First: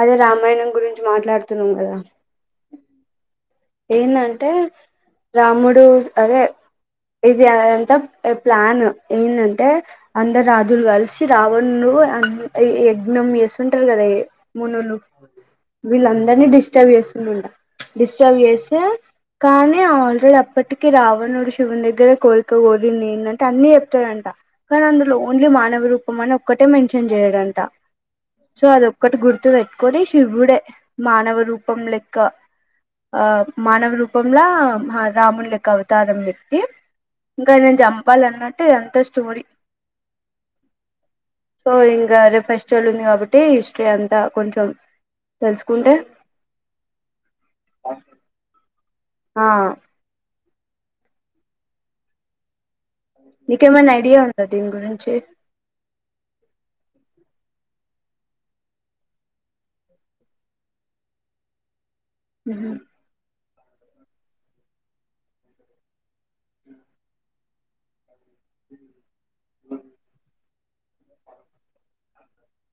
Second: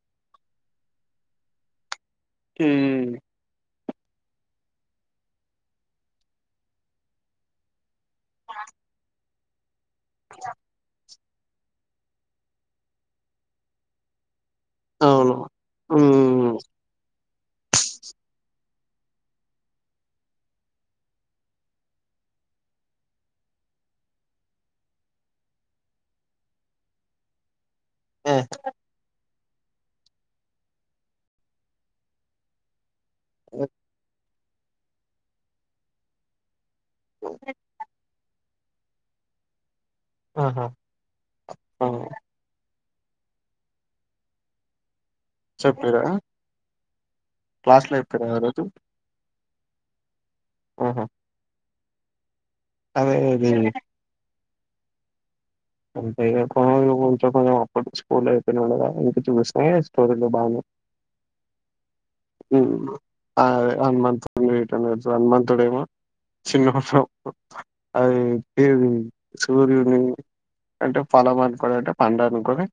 అదే రామాయణం గురించి మాట్లాడుతున్నాం కదా ఉమ్ ఏందంటే రాముడు అద ఇది అదంతా ప్లాన్ ఏందంటే అందరు రాదు అలు కలిసి రామును అ యజ్ఞం వేస్తుంటారు కదా మునులు అవును వీళ్ళందరినీ హ్మ్ డిస్టర్బ్ చేస్త [inaudible] ప్చర్వ్ చేస్తే కానీ ఆల్రెడీ అప్పటికి రావణుడు శివుని దగ్గరే కోరిక కోలింది ఏందంటే అన్ని చెప్తాడంట కానీ అందులో ఓన్లీ మానవ రూపం అని ఒక్కటే మెన్షన్ చేయడంట ఆహా సో అది ఒకటి గుర్తు గుతు పెట్టుకొని శివుడే మానవ రూపం లెక్క ఆ మానవ రూపంలా రాముని లెక్క అవతారం ఎది ఇంకా అయినను చంపాలన్నట్టు ఇదంతా స్టోరీ ఆహా సో ఆ ఇంకా రే ఫెస్టివల్ ఉంది కాబట్టి హిస్టరీ అంతా కొంచెం తెలుసుకుంటే చెప్పిరా క్లాస్ లెదు కదా ఆ రోజు [unintelligible] ఆ ఆఓహో నీకేమైన్నా ఐడియా ఉందా దీని గురించి అంటే కొంచ కొంచెం కొంచెం అప్పటి స్కూల్ అయిపో ఉండగా ఇంక చూస్తా స్టోరీలో బానే అ అదే వన్ మంత్ వెయిట్ అనే వన్ మంత్ టైమా చిన్న వషం అది సూర్యడు అంటే పలం అనుకోడు ఆట అంటే పండు అను కూడా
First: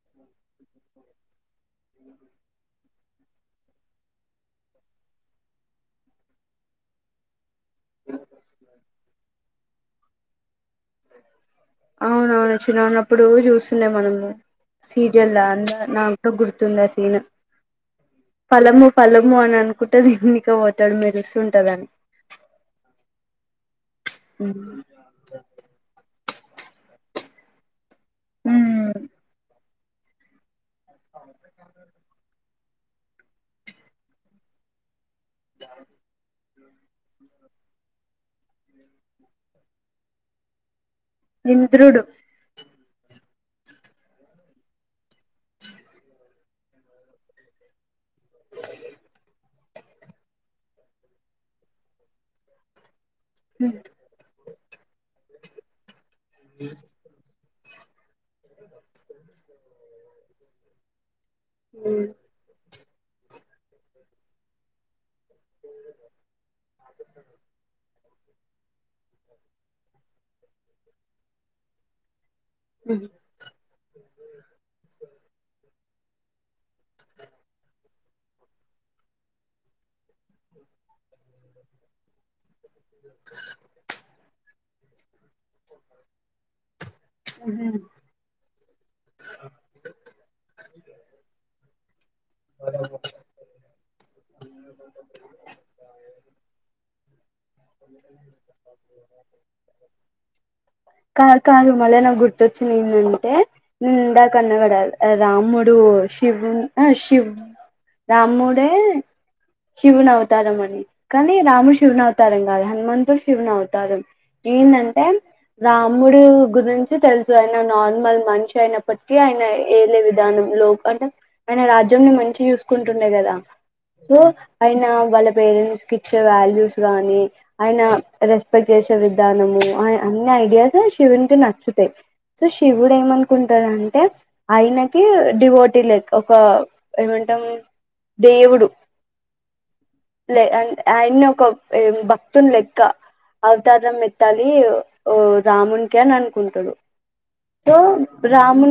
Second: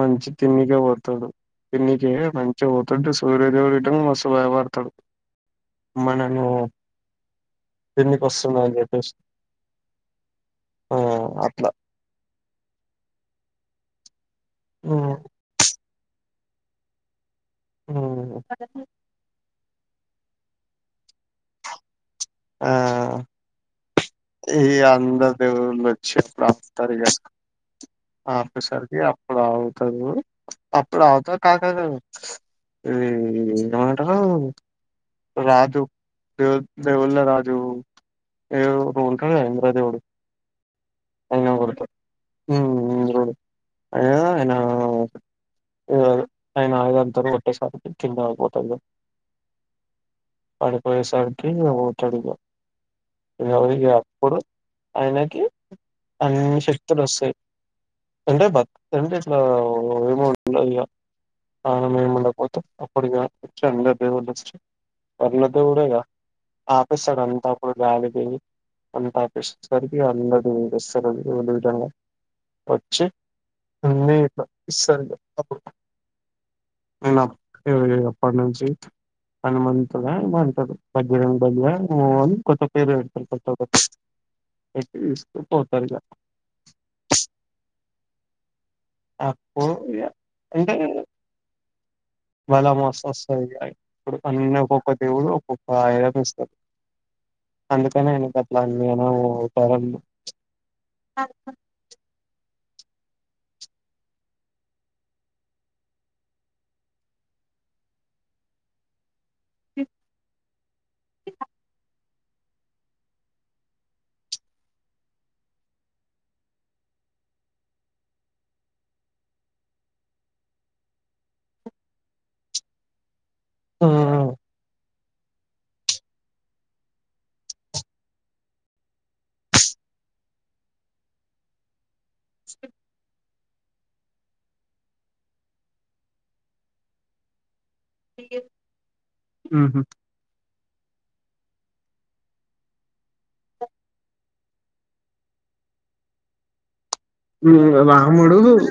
మంచి తినికి పోతాడు తిన్నికె మంచి పొ దొండూస్ సూర్యదేవుడు రిటంగ్ మస్తు భయపడతాడు అమ్మ నేను కీందికి వస్తుంద అని చెప్పేసి ఆ అట్లా అవునవును చినన్నప్పుడు చూస్తుండే మనము హ్మ్ సీరిల్లాన్ నా కూడా గుర్తుందాఆ సీన్ హ్మ్ పలము పలము అని అనుకుంట దన్ని సొ పొతాడు మెరుస్తూ చూస్తుంటదని ఆ ఈ అందరూ దేవుళ్ళు వచ్చీ ప్రాప్తారుజస్ ఆ సకి ఉమ్ అడ అవు అప్పుడు అత క క క ఇది ఏమంటారు రాతు దేవుళ్ళ రాజు ఏ రోల్ క ఇందరా దేవుడు ఇంద్రుడు అయ ఆయన ఆయన ఆద అంటారు కొట్టేసారికి చిన్నపోతా పడపోయసార్కి చడిగా వరికి అప్పుడు అయనాకి అనిషట్ రస్ అంటే బ అంటే ఇట్లా ఏమో ఆ మేము పోతాం అప్పుడిగా అందరు దేవుళ్ళు పర్ల దేవుడేగా ఆపేస్తాడు అంతా అప్పుడు గాలి అంత ఆపేసరికి అంద [unintelligible] వచ్చి ఉంది ఇంట్ల ఇస్ అప్పు ఇ ఎప్పటి నుంచి హనుమంతుగ ఏమో అంటరు బజరంగ బడిగా మలు కొత్త పేరు పెడతరు కొత్త పోతారు ఇగ అప్పుడు ఇగ అంటే వస్తే వస్తది ఇప్పుడు అన్న ఒక్కొక్క దేవుడు ఒక్కొక్క ఆయుధం ఇస్తాడు అందుకనే ఆయనకట్ల అన్ని అవతారం కా కాదు మళ నా గుర్తు వచ్చింది ఏంటంటే నిండా కన్నాగడ రాముడు శివు శివ్ రాముడే శివున అవతారమణి కానీ రాము శివున అవ అతారం కాదు హనుమన్తో శివుని అవుతారం ఏందంటే రాముడు గురించి తెలుసు ఆయన నార్మల్ మనిషి అయినప్పటికీ ఆయన ఏలే విధానం లో అంటే ఆయన రాజ్యంన్ని మంచి చూసుకుంటుండే కదా ఆ సో ఆయన వాళ్ళ పేరెంట్స్ క ఇచ్చే వాల్యూస్ గానీ ఆయన రెస్పెక్ట్ చేసే విధానము అన్ని ఐడియాస్ శివునికి నచ్చుతాయి సో శివుడు ఏమనుకుంటాడంటే ఆయనకి డివోటీ లేక్ ఒక ఏమంటాం దేవుడు. ఉహు లే అంట్ అ అయన్నొక మ్ ఎ భక్తున్ లెక్క అవతారం ఎత్తాలి ఓ రామున్కి అని అనుకుంటుడు. ఉమ్ రాముడు రామ్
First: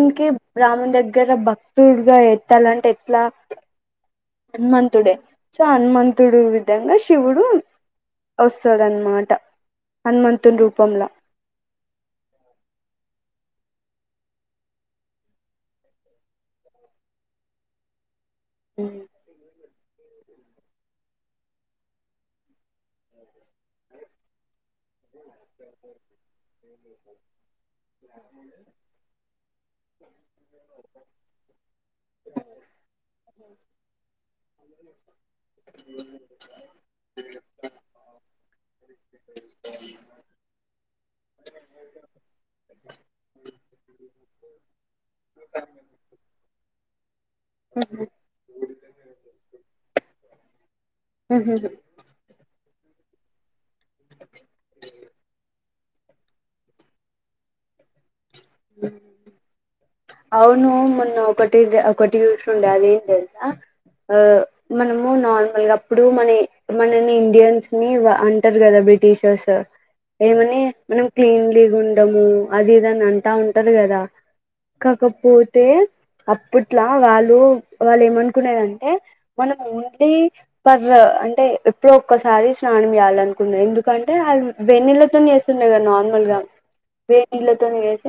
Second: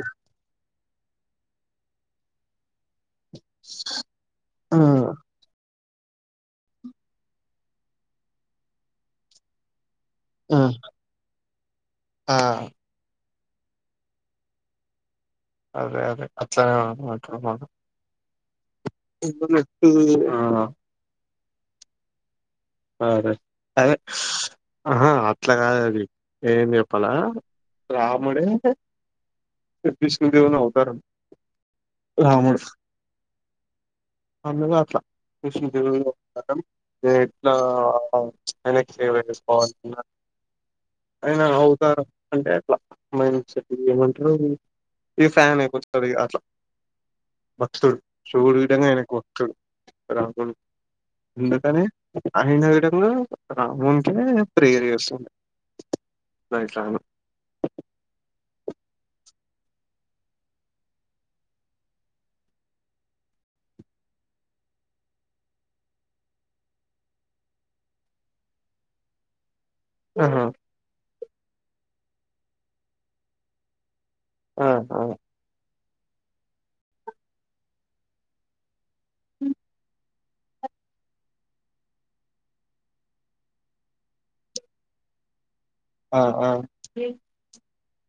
రామున్ దగ్గర భక్తుడ్గ ఎత్తాలంటె ట్లా ఆ మన్ టుడె చొ హనుమంతుడు విధంగ శివుడు వస్తాడన్మాట. ఆ హన్మంతున్ రూపంల. ఆ అదె అదె అట్లనె. [unintelligible] ఇబ్బుడ్ నొత్తీ ఆ. ఆ అదె అదె ఉహు అట్ల గాదది ఏం జెప్పలా రాముడే విష్ణుదేవుని అవతారం రాముడు అందుకు అట్ల విష్ణుదేవుని అవతారం దే ఆ ఔ ఆయనక్ ఫేవరెట్ స్పార్టున్న ఐన అవ్తారం అంటె అట్ల మైండ్ సెట్ ఏమంట్రు అది ఇగ ఫ్యాన్ ఐపోతరిగ అట్ల. స్తుడు శివుడు విదంగ ఆయనక్ మొక్తడు అలాంటోడు ఉహు అందుకనె అందె విధంగ. రామూ అంటెనె ప్రేర్ జేస్తాది. రైట్ రాను. అ ఔనూ మొన్న ఒకటి డ్ ఒకటి జూసుండె అదేన్దెల్స ఆ మనము నార్మల్గప్పుడు మన ఇ మనని ఇండియన్స్ ని వా అంటర్ గద బ్రిటీషర్స్. ఆహా ఏమని మనం క్లీన్లీ గున్ డమూ అది ఇదనంటా ఉంటర్ గద. ఆ ఆ కాకపోతే. అప్పుట్లా వాలు వాళ్ళేమనుకునేద టే మనమూంటి పర్ అంటె ఎప్పుడౌ ఒక్కసారి స్నానం జేయాలనుకున్న ఎందుకంటె ఆళ్ళ్ వేన్నీళ్ళతోని జేస్ స్తుండెగ ఆ నార్మల్గ ఆ వేన్నీళ్లతోనె జేస్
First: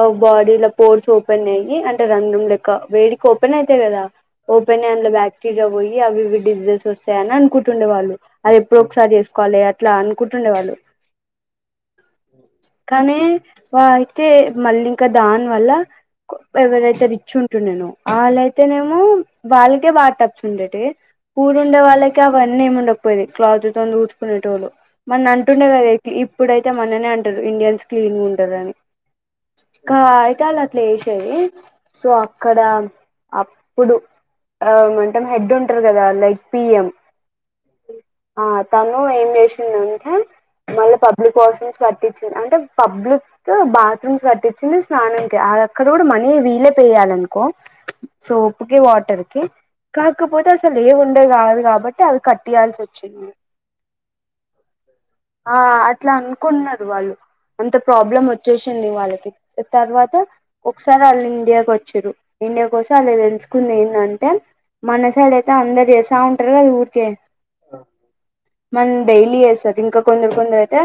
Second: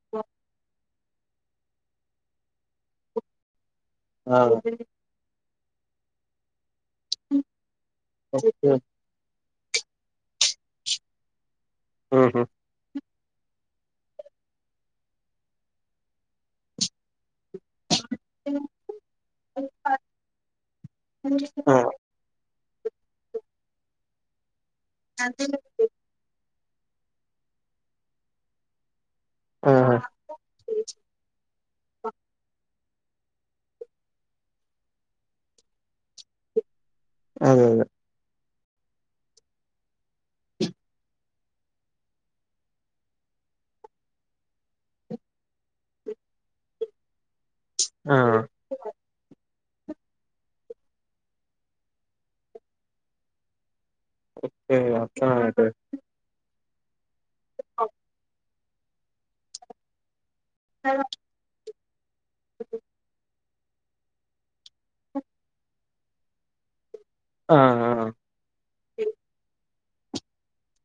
అవ్ బాడీల పోర్సోపెన్ అయ్యి అంటె రంద్రం లెక్క వేడికోపెనయ్ తె గద ఆ, ఓపెనయ్ అందులొ బ్యాక్ కిగ బొయ్యి అవి ఇవి డిజ్ [unintelligible] సయ్ అన్కుంటుండు వాళ్ళు ఓకే అదెప్పుడో ఒక్సారి చేస్ కోలి అట్లా అనుకుంటుండె వాళ్ళు. ఉహు కనీ వా అయితే మల్లింక దాన్ వాల్ల ఎవరైతే రిచ్ టుండెనో వాళ్ళైతేనేమో వాళ్ళకే వాటప్స్ ఉండే ఆ టెఊడుండే వాళ్ళకే అవన్న [unintelligible] నేం ఉండపోయిది క్లాత్తో ఊడ్చుకునేటోళ్ళు నన్నంటునె అంటుండే కదా ఇప్పుడైతే మననే అంటారు ఇండియన్స్ క్లీన్గా ఉంటారని ఆ కాయ్ దాలట్లో ఎషెది సో అక్కడ అప్పుడు ఆ 'మెంటన్ హెడ్ ఉంటారు కదా లైక్ పిఎం అదె అదె ఆ తను ఏం చేసిందంటే మళ్ళ పబ్లిక్ వాష్రూమ్స్ కట్టించిింది అంటే పబ్లిక్ బాత్రూమ్స్ కట్టించిింది స్నానం అక్కడ కూడ మనీ వీలే పే చేయాలనుకో ఆ సోపుకిి వాటర్కి కాకపోతే అసలు ఏముండే కాదు కాబట్టి అవి కట్ ఇయాల్సి వచ్చింది ఏ ఆ అర్థమైతది అట్లా అనుకున్న వాళ్ళు అంత ప్రాబ్లమ్ చేసింది వాళ్ళకి తర్వాత ఒక్సారి ఆల్లు ఇండియాకు వచ్చి చెరు ఇండియా కో సాలె దెల్స్ ఏంటంటే మన సైడ్ అయితే అందరు చేస్తా ఉంటారు అది ఒకె ఆ ఆ మన డైలీ చేస్ ఇంక కొందరు కొందరు అయితే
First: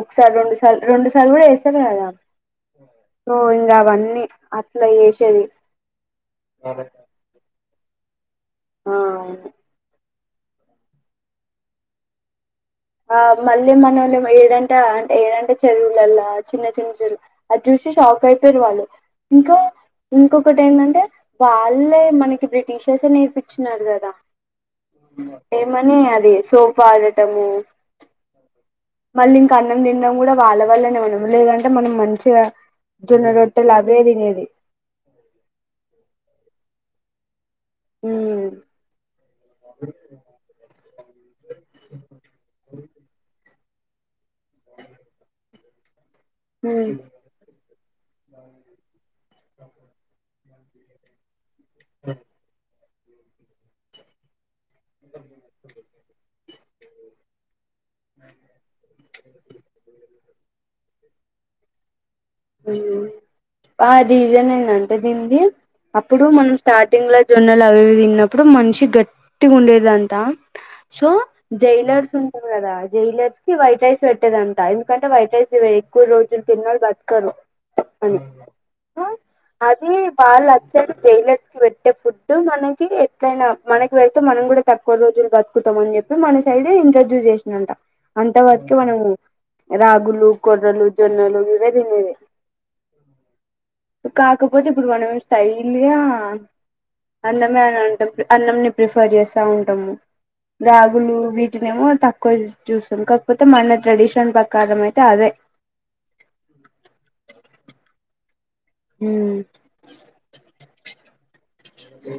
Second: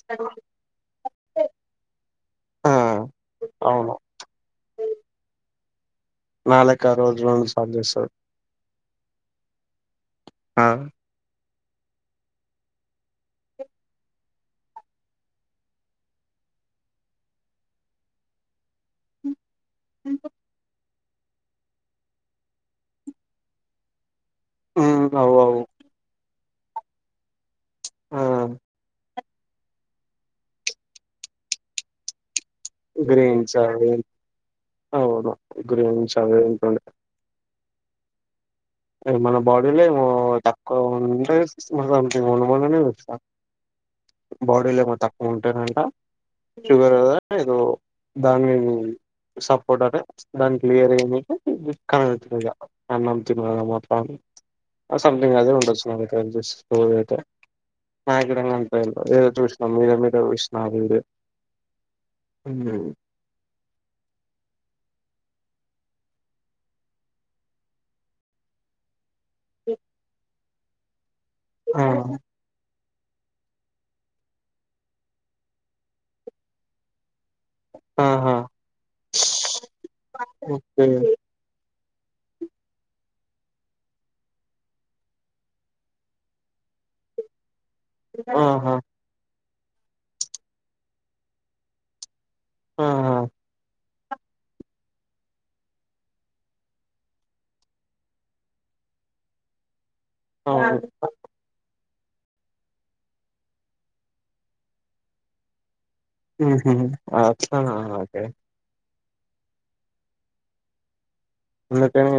ఒకసారి రెండు సార్లు రెండు సార్లు కూడ చెత్తరు కదా ఆ ఇంకాబ అవును అట్ల చేసేది నా లెక్క రోజు రోజుక్ సాధ చేస్తారు ఆ అ ఆ మళ్ళీ మనం ఏడంటె ఏడంట చదువులల్లా చిన్న చిన్న చెదువు అది చూసి షాక్ అయిపోయారు వాళ్ళు ఇంకా ఇంకొకటి ఏంటంటే వాళ్ళే మనకి బ్రిటిషెస్ నేర్పించినారు కదా ఉమ్ అవు అవు ఏ మనీ అదిస్ తో పాడటము ఆ మళ్ళీ ఇంకా అన్నం తినడం కూడా వాళ్ళ వాల్ళనే మనము లేదంటే మనం మంచిగా జొన్న రొట్టెలు గ్రీన్స్యి అవే తినేది అవును గ్రీన్స్విే [unintelligible] హ మన బాడీ లో ఏమో త అ మ మన వ [unintelligible] బాడీలో ఏమో తక్కువ ఉంటే మ్మ్ షుగర్ కదా ఏదో దాని [unintelligible] సపోర్ట్ [unintelligible] దానికి వేరే ఏమంటే కనతు [unintelligible] అన్నం తినడం అట్లా అని ఆ సమ్థింగ్ అదే ఉండచ్చు నాకు తెలిసి ఓ అయితే [unintelligible] [inaudible] ఏదో చూసిన మీద మీదే చూసిన ఆ వీడియో ఉమ్. ఆ రీజన్ ఎందంటే దీనిది అప్పుడు మనం స్టార్టింగ్ లో జొన్నలు అవి తిన్నప్పుడు మనిషి గట్టి గట్టిగా ఉండేదంట సో ఆ జైలర్స్ ఉంటారు కదా జైలర్స్ కి వైట్ రైస్ పెట్టేదంటా ఎందుకంటే వైట్ రైస్ ఎక్కువ రోజులు తిన్నోళ్లు బతుకుతారు బతుకుతారు ఆహా అది వాళ్ళు ఓకే అచ్చంగా జైలర్స్ కి పెట్టే అంటే ఫుడ్ మనకి ఎట్లైన మనకి వెళ్తే మనం కూడా తక్కువ రోజులు బతుకుతామని చెప్పి మన సైడ్ ఇంట్రడ్యూస్ చేసిరంట అంతవరకి ఆహా మనం రాగులు కొర్రలు జొన్నలు అవే తినేది ఆహ కాకపోతే ఇప్పుడు మనం స్టైల్గా అన్నమే అని అంటాం అన్నంని ప్రిఫర్ చేస్తా ఉంటాము అవును రాగులు వీటినేమో తక్కువ చూస్తాం కాకపోతే మన ట్రెడిషన్ ప్రకారం అయితే అదే ఊహు అట్లనా ఓకే హూమ్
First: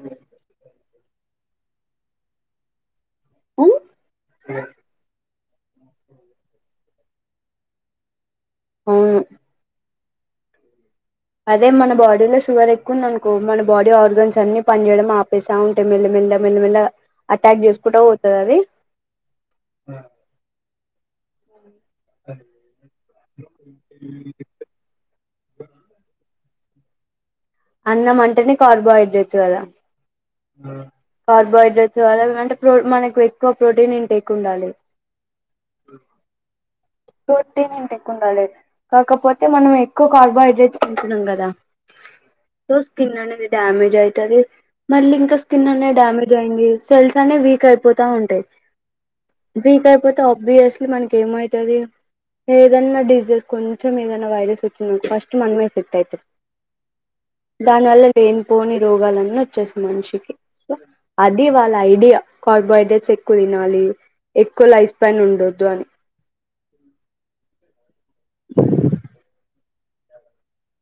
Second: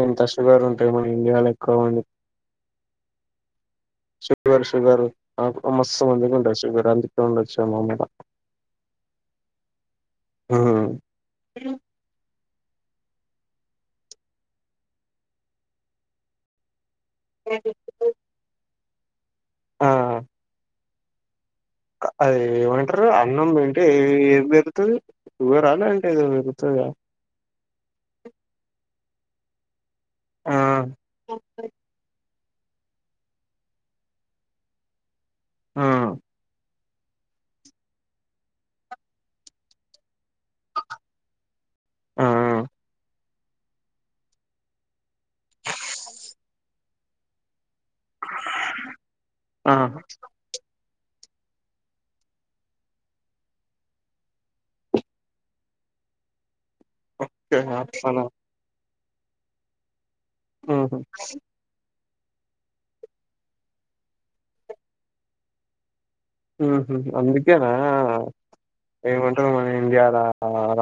ఇంత శుగరు మన ఇండియాలో ఎక్కువ ఉంది ఉమ్ షుగర్ షుగర్ మస్తు మందికి ఉండొచ్చు వఇక్కడ అందుకే ఉండొచ్చు అనమాట అవును ఉహూ అదే మన బాడీలో షు షుగర్ ఎక్కువుందనుకో మన బాడీ ఆర్గన్స్ అన్ని పని చేయడం ఆపేస్తాఉంటాయి మెల్లమెల్ల మెల్లమెల్ల అటాక్ చేసుకుంటా పోతుంది అది ఆ అ అది ఏమంటారు అన్నం తింటే ఏది పెరుతుంది షుగరా అంటే ఏదో పెరుగు వస్తది గా అన్నం అంటేనే కార్బోహైడ్రేట్స్ కదా ఆ కార్బోహైడ్రేట్స్ అంటే ప్రో మనకు ఎక్కువ ప్రోటీనెంట్ ఎక్కువ ఉండాలి ఆ ప్రోటీన్ ఇంక ఎక్కువ ఉండాలి కాకపోతే మనం ఎక్కువ కార్బోహైడ్రేట్స్ తింటున్నాం కదా సో స్కిన్ అనేది డ్యామేజ్ అవుతుంది మళ్ళ ఇం స్కిన్ అనే డమజ్ అయి్యంది సెల్స్ అనే వీక్ అయింది పోతా ఉంటాయి ఆ ఆ వీక్ అయిపోతే అబ్వియస్లీ ఇ మనక ఏమవుతుంది ఏదైనా డిజెస్ కొంచెం ఏదైనా వైరస్ వచ్చిన ఫస్ట్ మనమ ఎఫెక్ట్ అవుతాం దాని వల్ల అట్లనా లేని పోని రోగాలన్ని చస్ మనిషి ని ఊహూ అది వాళ్ళ ఐడియా కార్బోహైడ్రేట్స్ ఎక్కువ తినాలి ఎక్కువ లైఫ్ పన్ ఉండొద్దు అని హ అమ్ందుకేనా ఆ ఏమిమంటారు మనీ ఇయల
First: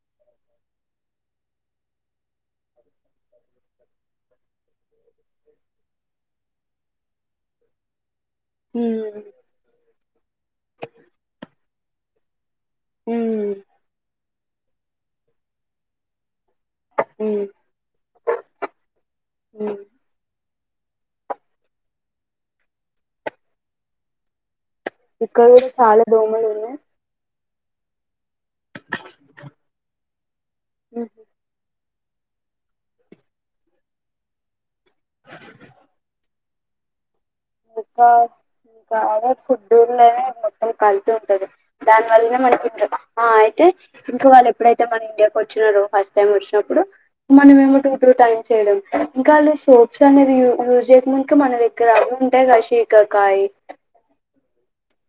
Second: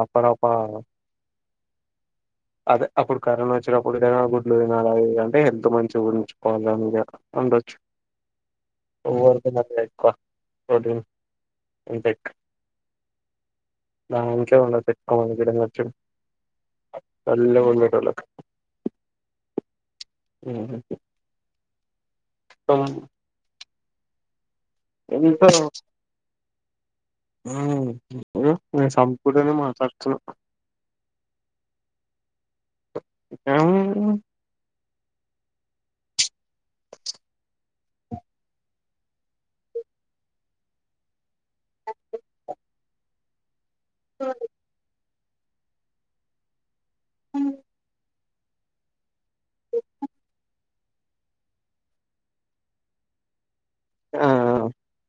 రప్ప రప్ప అదే అప్పుడు కరోనా వచ్చినప్పుడు ఏదైనా గుడ్లు ఏనా అ అంటే హెల్త్ మంచిగా ఉంచుకోవాలి అగా ఉండొచ్చు ఉమ్ తినాలనే ఎక్కువ గుడ్లు ఇంపెక్ హ బాం ఉండ తప్ప మచ్చ ఉమ్ నల్ ఉండేటొల్లకు ఉమ్ ఉ ఇక్కడ కూడా చాలా దోమల్ ఉన్నాయి ఆ నేను సంపూర్ణతోని మాట్లాడుతున్నా ఉహు [unintelligible] కాదు ఆ ఫుడుల్నే మొత్తం కల్తీ ఉంటది దాన్ వల్నే మనకి ఆ అయితే ఇంకా వాళ్ళ ఎప్పుడైతేన మన వచ్చినారు ఫస్ట్ టైం వచ్చినప్పుడు మనమెమో [unintelligible] చేయడం ఇంకా వాళ్ళు సోప్స్ అనేది యూజ్ చేసినక మన దగ్గర సికాకాయ ఆ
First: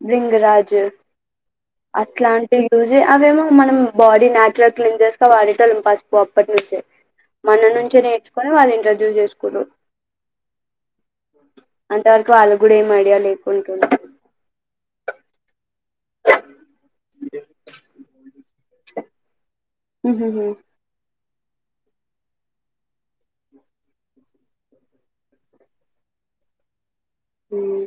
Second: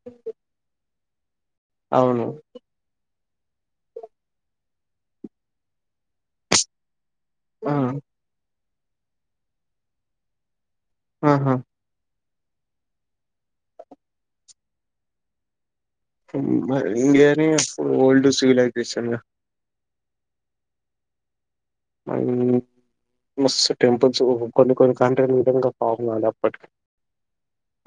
బృంగరాజు అవును అట్లాంటివి అవేమో మనం బాడీ నచురల్ గా క్లీన్ చేసుకోవడం వాడేటోల్లం పసుపు అప్పటి నుంచే మన ఆ నుంచి నేర్చుకొని వాళ్ళు [unintelligible] చేసుకుందూ ఆహా వాళ్ళ కూడా ఏం ఐడియా లేకుంటుంది ఇంకా ఎవరు చేస్తున్రు ఓన్లీ [unintelligible] హూ హు హు మ టెంపుల్స్ కొన్ని కొన్ని కంట్రీల విధంగా [unintelligible] అప్పటికి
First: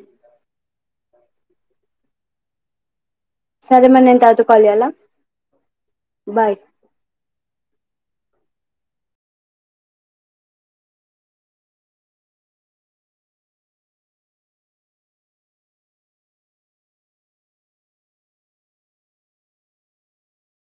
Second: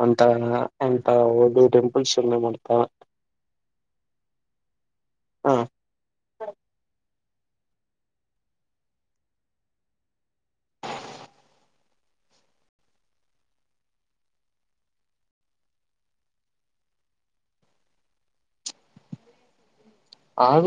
అంతే ఇంగ అంత ఓన్లీ టెంపుల్స్ ఎల్లం అంత సరే మరి నేను తరూవాత కాల్ చేయలా ఆ బాయ్ ఆ